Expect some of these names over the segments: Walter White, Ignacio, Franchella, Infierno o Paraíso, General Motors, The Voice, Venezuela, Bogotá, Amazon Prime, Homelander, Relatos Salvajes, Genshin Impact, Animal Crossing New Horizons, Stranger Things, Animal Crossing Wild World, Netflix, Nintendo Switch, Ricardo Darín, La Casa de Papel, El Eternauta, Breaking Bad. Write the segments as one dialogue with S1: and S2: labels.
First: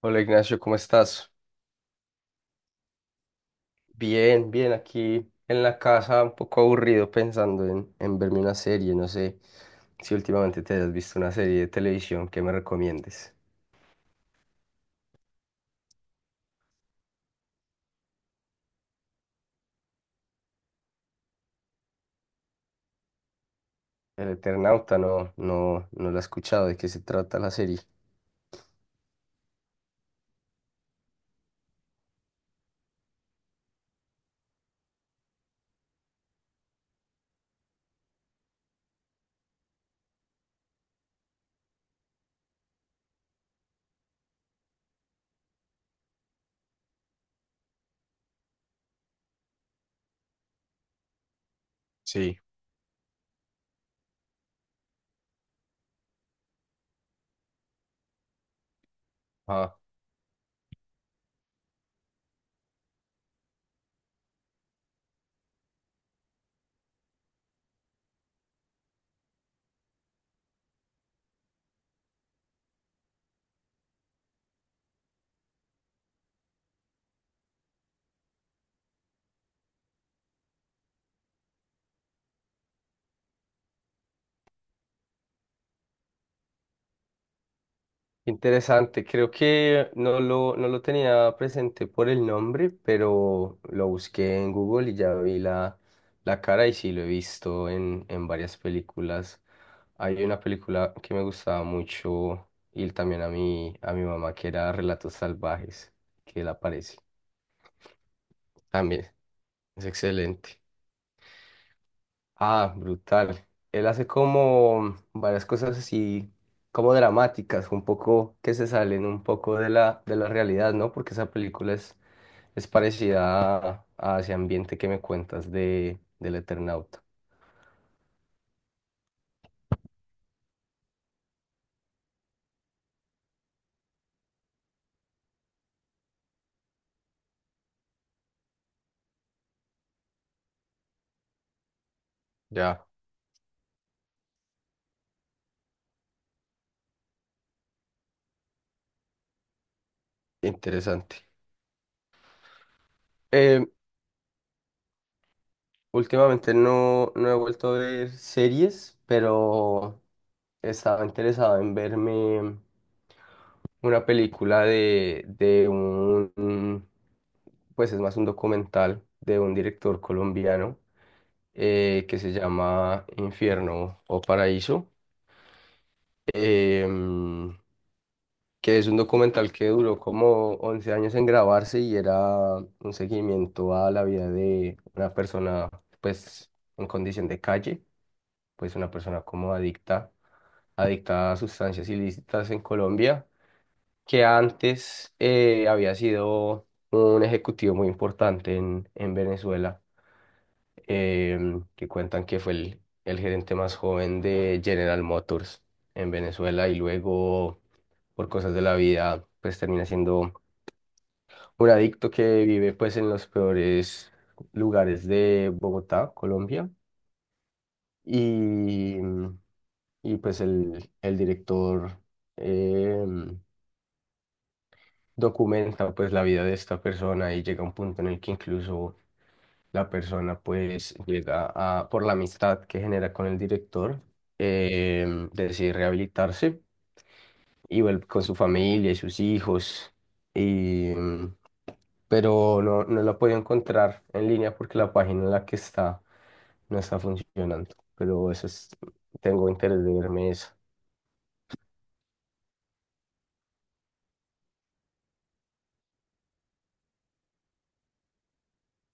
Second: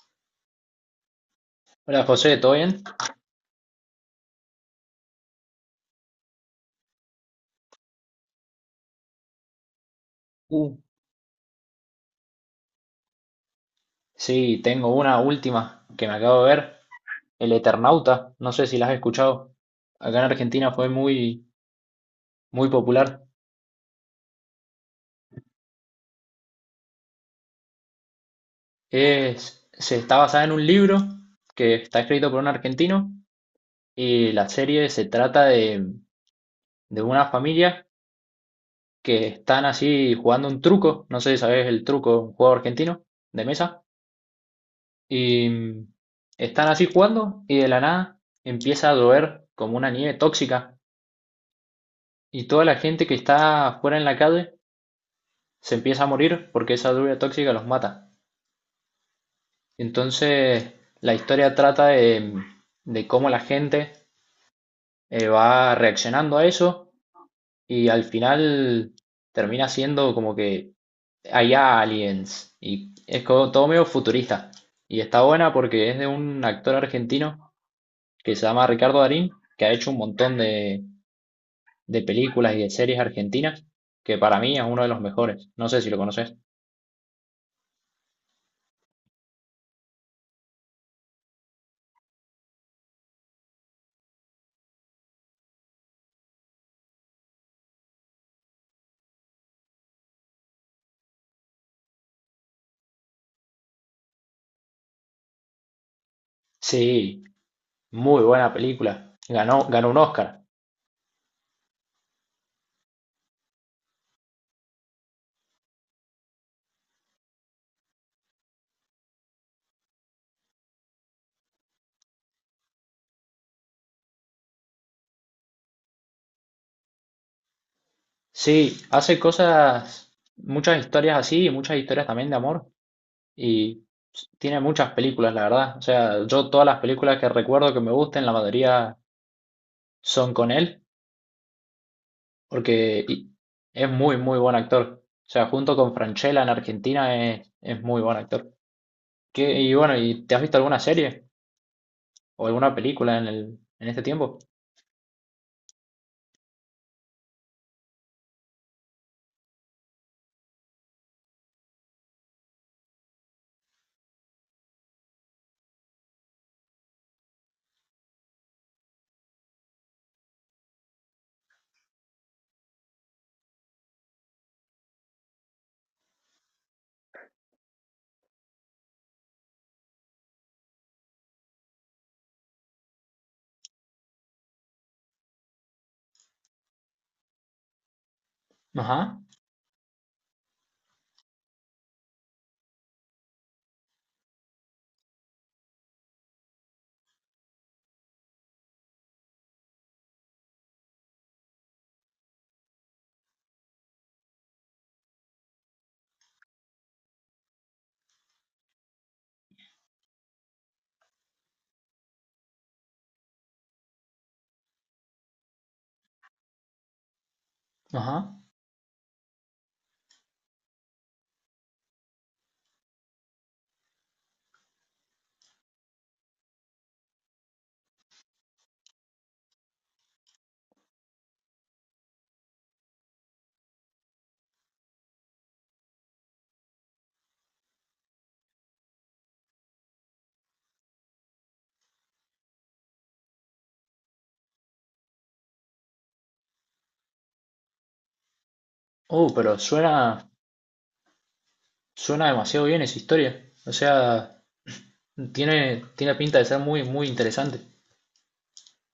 S1: Hola Ignacio, ¿cómo estás?
S2: Hola José, ¿todo bien?
S1: Bien, bien, aquí en la casa, un poco aburrido pensando en verme una serie. No sé si últimamente
S2: Uh,
S1: te has visto una serie de televisión que me recomiendes.
S2: Sí, tengo una última que me acabo de ver. El Eternauta, no sé si la has escuchado. Acá en Argentina fue muy popular.
S1: El Eternauta, no la he escuchado. ¿De qué se trata la serie?
S2: Es, se está basada en un libro que está escrito por un argentino, y la serie se trata de una familia que están así jugando un truco, no sé si sabes el truco, un juego argentino de mesa, y están así jugando y de la nada empieza a llover como una nieve tóxica.
S1: Sí,
S2: Y toda la gente que está afuera en la calle se empieza a morir porque esa lluvia tóxica los mata. Entonces, la historia trata de cómo la gente va reaccionando a eso, y al final termina siendo como que hay aliens y es como todo medio futurista. Y está buena porque es de un actor argentino que se llama Ricardo Darín, que ha hecho un montón de películas y de series argentinas, que para mí es uno de los mejores. No sé si lo conoces.
S1: interesante, creo que no lo tenía presente por el nombre, pero lo busqué en Google y ya vi la cara y sí lo he visto en varias películas. Hay una película que me gustaba mucho y también a mi mamá, que era Relatos Salvajes, que él aparece.
S2: Sí, muy buena
S1: También
S2: película.
S1: es
S2: Ganó un Oscar.
S1: excelente. Ah, brutal. Él hace como varias cosas así, como dramáticas, un poco que se salen un poco de la realidad, ¿no? Porque esa película es parecida a ese ambiente que me cuentas del Eternauta.
S2: Sí, hace cosas, muchas historias así y muchas historias también de amor. Y tiene muchas películas, la verdad. O sea, yo todas las películas que recuerdo que me gusten, la mayoría son con él,
S1: Ya,
S2: porque y- es muy buen actor. O sea, junto con Franchella en Argentina es muy buen actor. Y bueno, ¿y te has visto alguna
S1: interesante.
S2: serie o alguna película en el,
S1: Eh,
S2: en este tiempo?
S1: últimamente no he vuelto a ver series, pero estaba interesado en verme una película de pues es más un documental de un director colombiano que se llama Infierno o Paraíso, em, que es un documental que duró como 11 años en grabarse y era un seguimiento a la vida de una persona, pues en condición de calle, pues una persona
S2: Ajá,
S1: como adicta a sustancias ilícitas en Colombia, que antes había sido un ejecutivo muy importante en Venezuela. Que cuentan que fue el gerente más joven de General Motors en Venezuela y luego, por cosas de la vida, pues termina siendo un adicto que vive pues en los peores lugares de Bogotá, Colombia.
S2: ajá.
S1: Y, y pues el director em, documenta pues la vida de esta persona, y llega un punto en el que incluso la persona pues llega a, por la amistad que genera con el director, decide rehabilitarse y vuelve con su familia y sus hijos. Y pero no la puedo encontrar en línea porque la página en la que está no está funcionando, pero eso es,
S2: Oh,
S1: tengo
S2: pero
S1: interés de
S2: suena,
S1: verme eso.
S2: suena demasiado bien esa historia. O sea, tiene pinta de ser muy interesante.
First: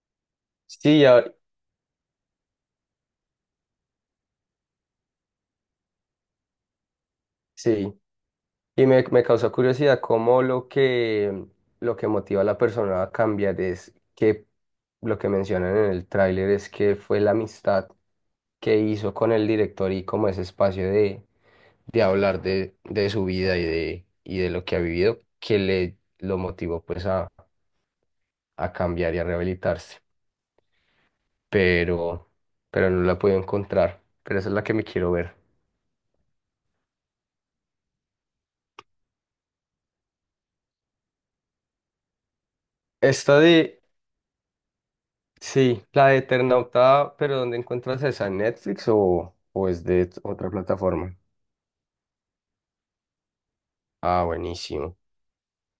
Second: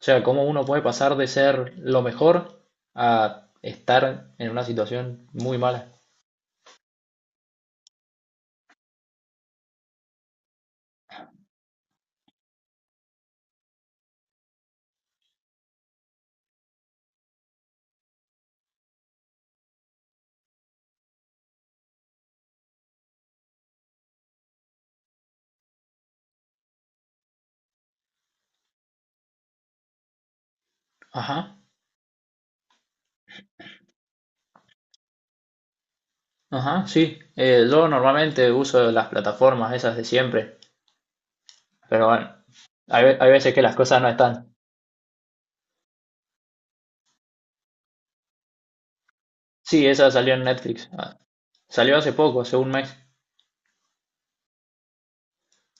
S2: O sea, cómo uno puede
S1: Sí,
S2: pasar
S1: ya.
S2: de ser lo mejor a estar en una situación muy mala.
S1: Sí. Y me causó curiosidad cómo lo que motiva a la persona a cambiar es que lo que mencionan en el tráiler es que fue la amistad que hizo con el director, y como ese espacio de hablar de su vida y de lo que ha vivido, que le lo motivó pues a cambiar y a rehabilitarse.
S2: Ajá,
S1: Pero, pero no la puedo encontrar. Pero esa es la que me quiero ver.
S2: ajá, sí. Yo normalmente uso las plataformas esas de siempre. Pero bueno, hay
S1: Esta
S2: veces que las
S1: de...
S2: cosas no están.
S1: Sí, la de Eternauta, pero ¿dónde encuentras esa? ¿En Netflix o es
S2: Sí, esa
S1: de
S2: salió en
S1: otra
S2: Netflix.
S1: plataforma?
S2: Ah, salió hace poco, hace un mes.
S1: Ah, buenísimo,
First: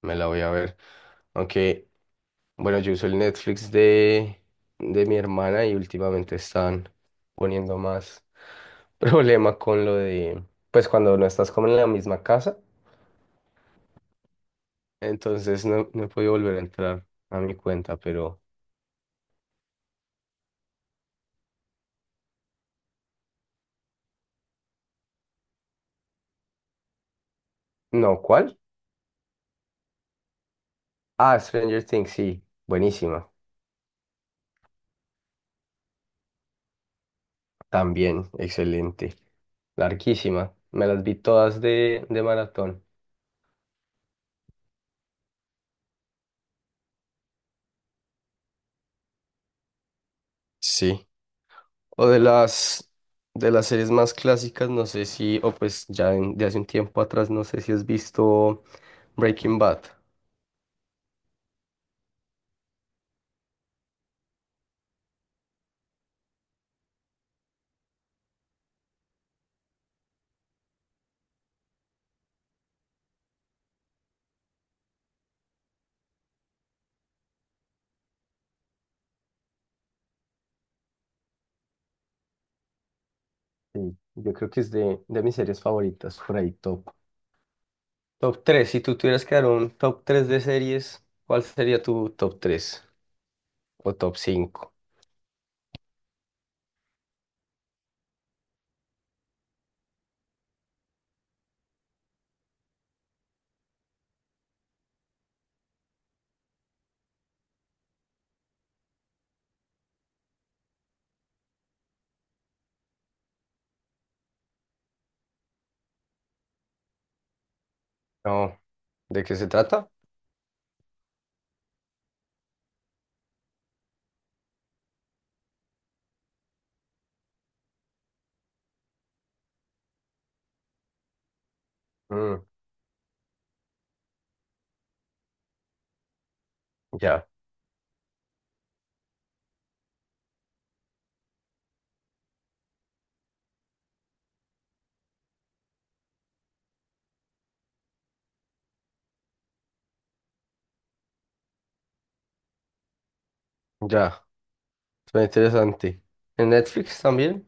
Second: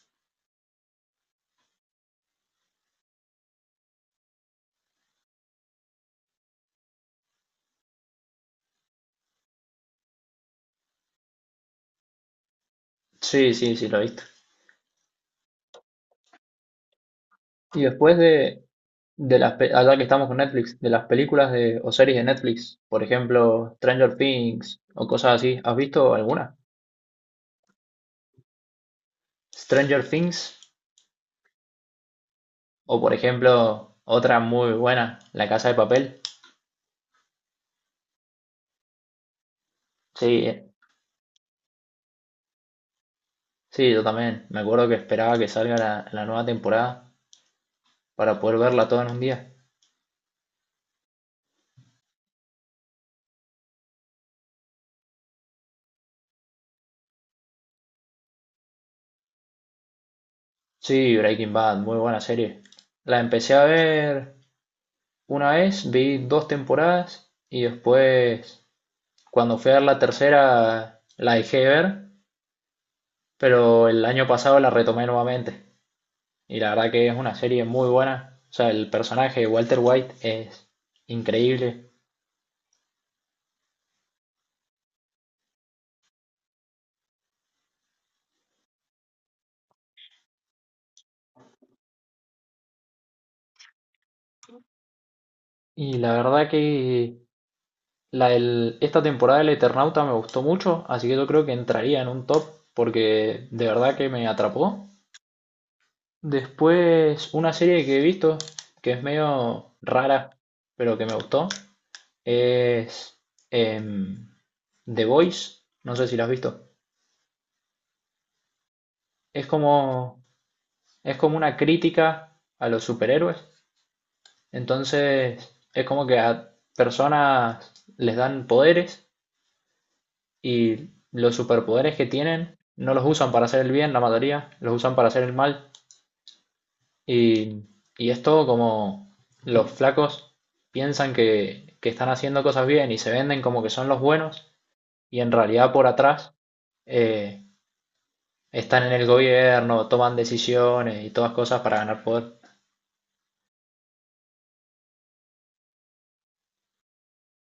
S1: me la voy a ver. Aunque, bueno, yo uso el Netflix de mi hermana, y últimamente están poniendo más problema con lo de, pues cuando no estás como en la misma casa,
S2: Sí, sí, sí, lo he visto.
S1: entonces no he podido volver a entrar a mi
S2: Y
S1: cuenta,
S2: después
S1: pero
S2: de, de las, allá que estamos con Netflix, de las películas de, o series de Netflix, por ejemplo, Stranger Things o cosas así, ¿has visto alguna?
S1: no, ¿cuál?
S2: Stranger Things,
S1: Ah, Stranger Things, sí,
S2: o por
S1: buenísima,
S2: ejemplo otra muy buena, La Casa de Papel.
S1: también, excelente.
S2: Sí,
S1: Larguísima.
S2: eh,
S1: Me las vi todas de maratón.
S2: sí, yo también. Me acuerdo que esperaba que salga la nueva temporada para poder verla toda en un día.
S1: Sí. O de las, de las series más clásicas, no sé si, o pues ya en- de hace un tiempo atrás, no sé si has visto Breaking Bad.
S2: Sí, Breaking Bad, muy buena serie. La empecé a ver una vez, vi dos temporadas y después, cuando fui a ver la tercera, la dejé de ver, pero el año pasado la retomé nuevamente, y la verdad que es una serie muy buena. O sea, el personaje de Walter White es increíble,
S1: Sí, yo creo que es de mis series favoritas, por ahí top. Top tres. Si tú tuvieras que dar un top 3 de series, ¿cuál sería tu top 3 o top cinco?
S2: y la verdad que esta temporada del Eternauta me gustó mucho, así que yo creo que entraría en un top, porque de verdad que me atrapó. Después, una serie que he visto que es medio rara, pero que me gustó, es em, The Voice. No sé si la has visto.
S1: No, ¿de qué
S2: Es
S1: se trata?
S2: como es como una crítica a los superhéroes. Entonces, es como que a personas les dan poderes, y los superpoderes que
S1: Mm,
S2: tienen no los usan para hacer el bien, la mayoría, los usan para hacer el mal.
S1: ya,
S2: Y, y es todo como los flacos piensan que están haciendo cosas bien y se venden como que son los buenos, y en realidad por atrás eh, están en el gobierno, toman decisiones y todas cosas para ganar poder.
S1: ya, suena interesante. ¿En Netflix también?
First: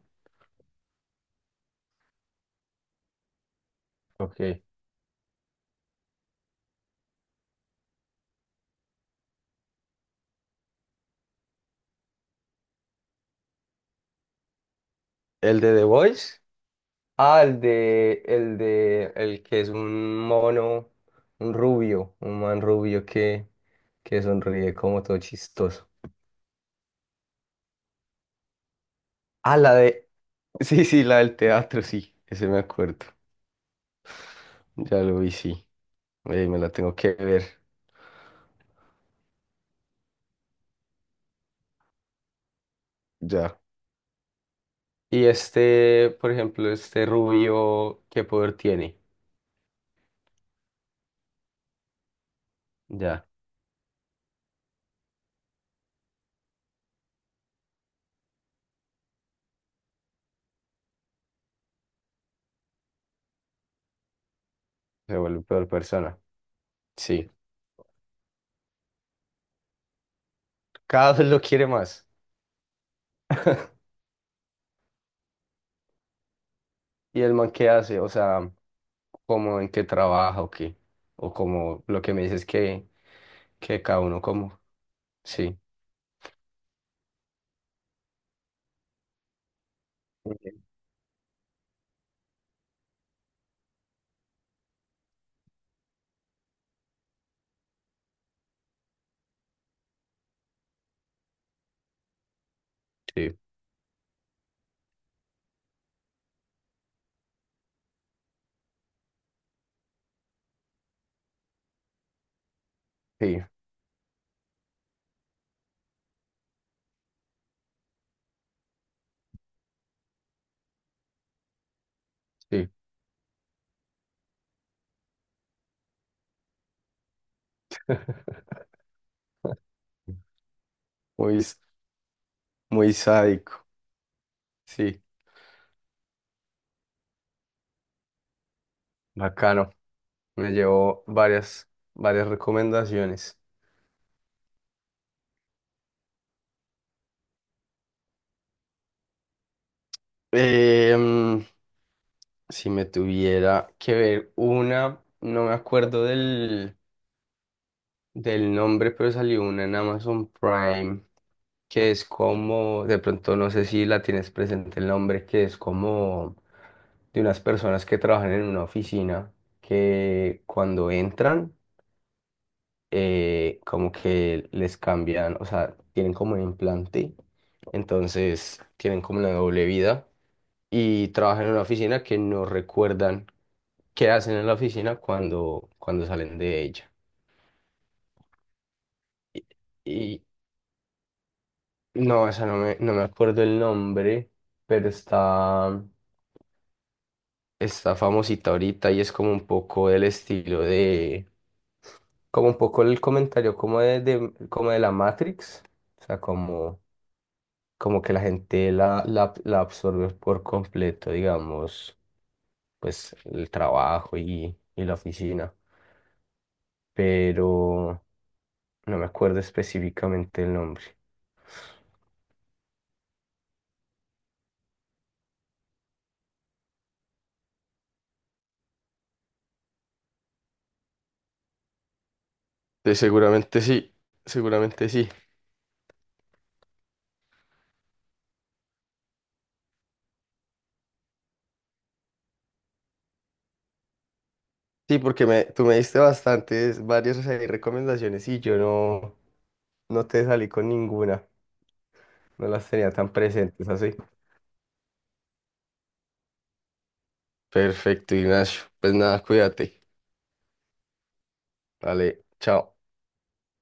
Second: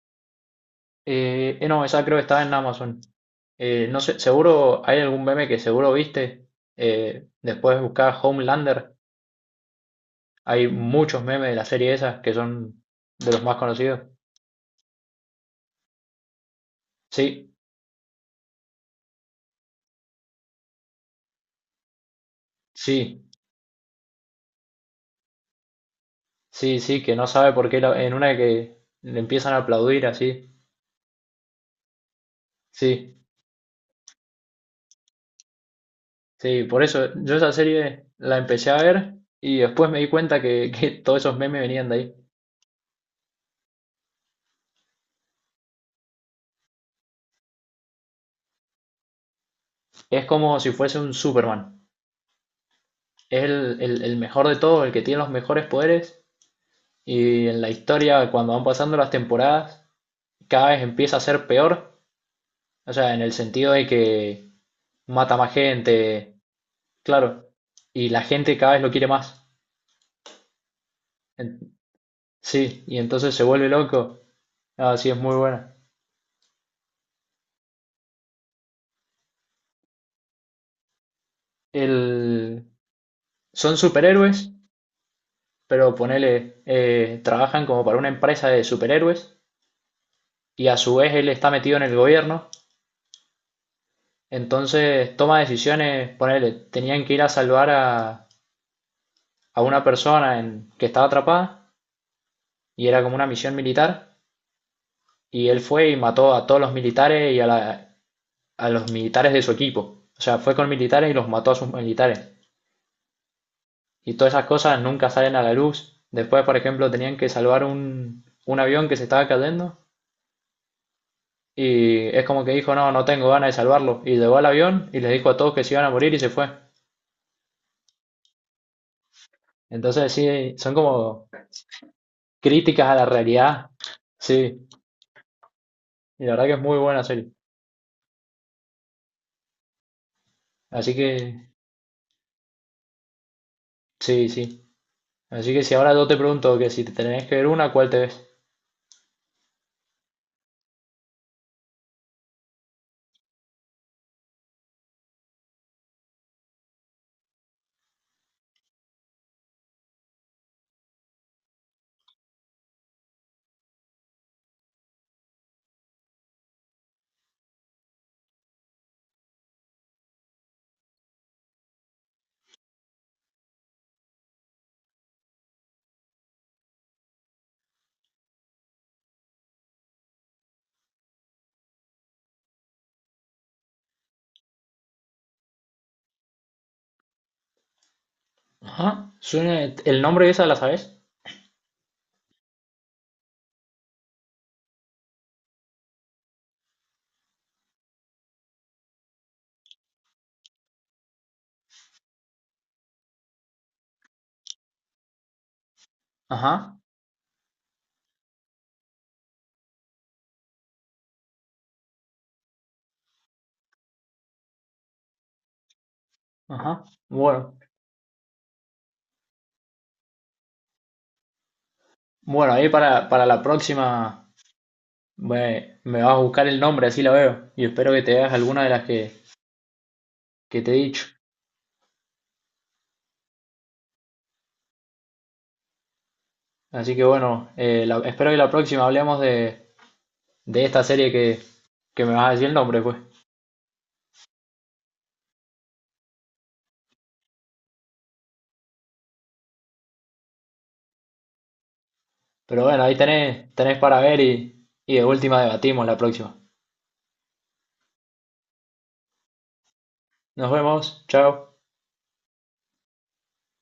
S2: No, esa creo que está en Amazon. No sé,
S1: Ok.
S2: seguro hay algún meme que seguro viste. Después de buscar Homelander, hay muchos memes de la serie esa que son de los más conocidos.
S1: ¿El de The Voice? Ah,
S2: Sí,
S1: el de, el de, el que es un mono, un rubio, un man rubio
S2: sí,
S1: que sonríe como todo chistoso.
S2: sí, sí, que no sabe por qué en una que le empiezan a
S1: Ah, la
S2: aplaudir
S1: de,
S2: así.
S1: sí, sí, la del teatro, sí, ese me acuerdo.
S2: Sí,
S1: Ya lo vi, sí. Me
S2: sí,
S1: la
S2: por
S1: tengo
S2: eso
S1: que
S2: yo
S1: ver,
S2: esa serie la empecé a ver, y después me di cuenta que, que todos esos memes venían de ahí.
S1: ya. Y este, por ejemplo, este rubio, ¿qué poder tiene?
S2: Es como si fuese un Superman.
S1: Ya,
S2: Es el mejor de todos, el que tiene los mejores poderes. Y en la historia, cuando van pasando las temporadas, cada vez empieza a ser peor. O sea, en el sentido de que
S1: se
S2: mata
S1: vuelve
S2: más
S1: peor persona.
S2: gente,
S1: Sí.
S2: claro. Y la gente cada vez lo quiere más.
S1: Cada vez lo quiere
S2: En-
S1: más.
S2: Sí, y entonces se vuelve loco. Ah, sí, es muy buena.
S1: ¿Y el man qué hace? O sea, ¿cómo en qué trabaja o qué? O como lo que me dices
S2: El... son
S1: que cada uno
S2: superhéroes,
S1: como. Sí,
S2: pero ponele, trabajan como para una empresa de superhéroes, y
S1: ok,
S2: a su vez él está metido en el gobierno. Entonces toma decisiones, ponele, tenían que ir a salvar a una persona que estaba atrapada, y era como una
S1: sí,
S2: misión militar, y él fue y mató a todos los militares y a los militares de su equipo. O sea, fue con militares y los mató a sus militares.
S1: sí,
S2: Y todas esas cosas nunca salen a la luz. Después, por ejemplo, tenían que salvar un avión que se estaba cayendo, y es como que
S1: sí.
S2: dijo, no, no tengo ganas de salvarlo. Y llegó al avión y le dijo a todos que se iban a morir y se fue. Entonces, sí, son como
S1: Muy, s-
S2: críticas
S1: muy
S2: a la
S1: sádico.
S2: realidad. Sí,
S1: Sí,
S2: y la verdad que es muy buena serie.
S1: bacano. Me
S2: Así
S1: llevo
S2: que,
S1: varias, varias recomendaciones.
S2: sí, sí. Así que si ahora yo te pregunto que si te tenés que ver una, ¿cuál te ves?
S1: Em, si me tuviera que ver una, no me acuerdo del nombre, pero salió una en Amazon Prime, que es como, de pronto no sé si la tienes presente el nombre, que es como de unas personas que trabajan en una oficina, que cuando entran, como que les cambian, o sea, tienen como un implante, entonces tienen como una doble vida y trabajan en una oficina que no recuerdan qué hacen en la oficina cuando, cuando salen de ella.
S2: Ajá.
S1: Y,
S2: Suena, el
S1: y-
S2: nombre esa la sabes.
S1: no, esa no me acuerdo el nombre, pero está... está famosita ahorita y es como un poco el estilo de, como un poco el comentario como de- como de la Matrix, o sea,
S2: Ajá.
S1: como, como que la gente la absorbe por completo, digamos, pues el trabajo y la oficina,
S2: Ajá. Bueno,
S1: pero no me acuerdo específicamente el nombre.
S2: bueno, ahí para la próxima me vas a buscar el nombre, así la veo. Y espero que te veas alguna de las que te he dicho.
S1: Sí, seguramente sí, seguramente sí.
S2: Así que bueno, espero que la próxima hablemos de esta serie que me vas a decir el nombre, pues.
S1: Sí, porque me, tú me diste bastantes, varias ahí recomendaciones, y yo no te salí con ninguna. No
S2: Pero
S1: las
S2: bueno,
S1: tenía
S2: ahí
S1: tan
S2: tenés,
S1: presentes
S2: tenés
S1: así.
S2: para ver y de última debatimos la próxima.
S1: Perfecto, Ignacio. Pues nada, cuídate.
S2: Nos vemos. Chao.
S1: Vale, chao.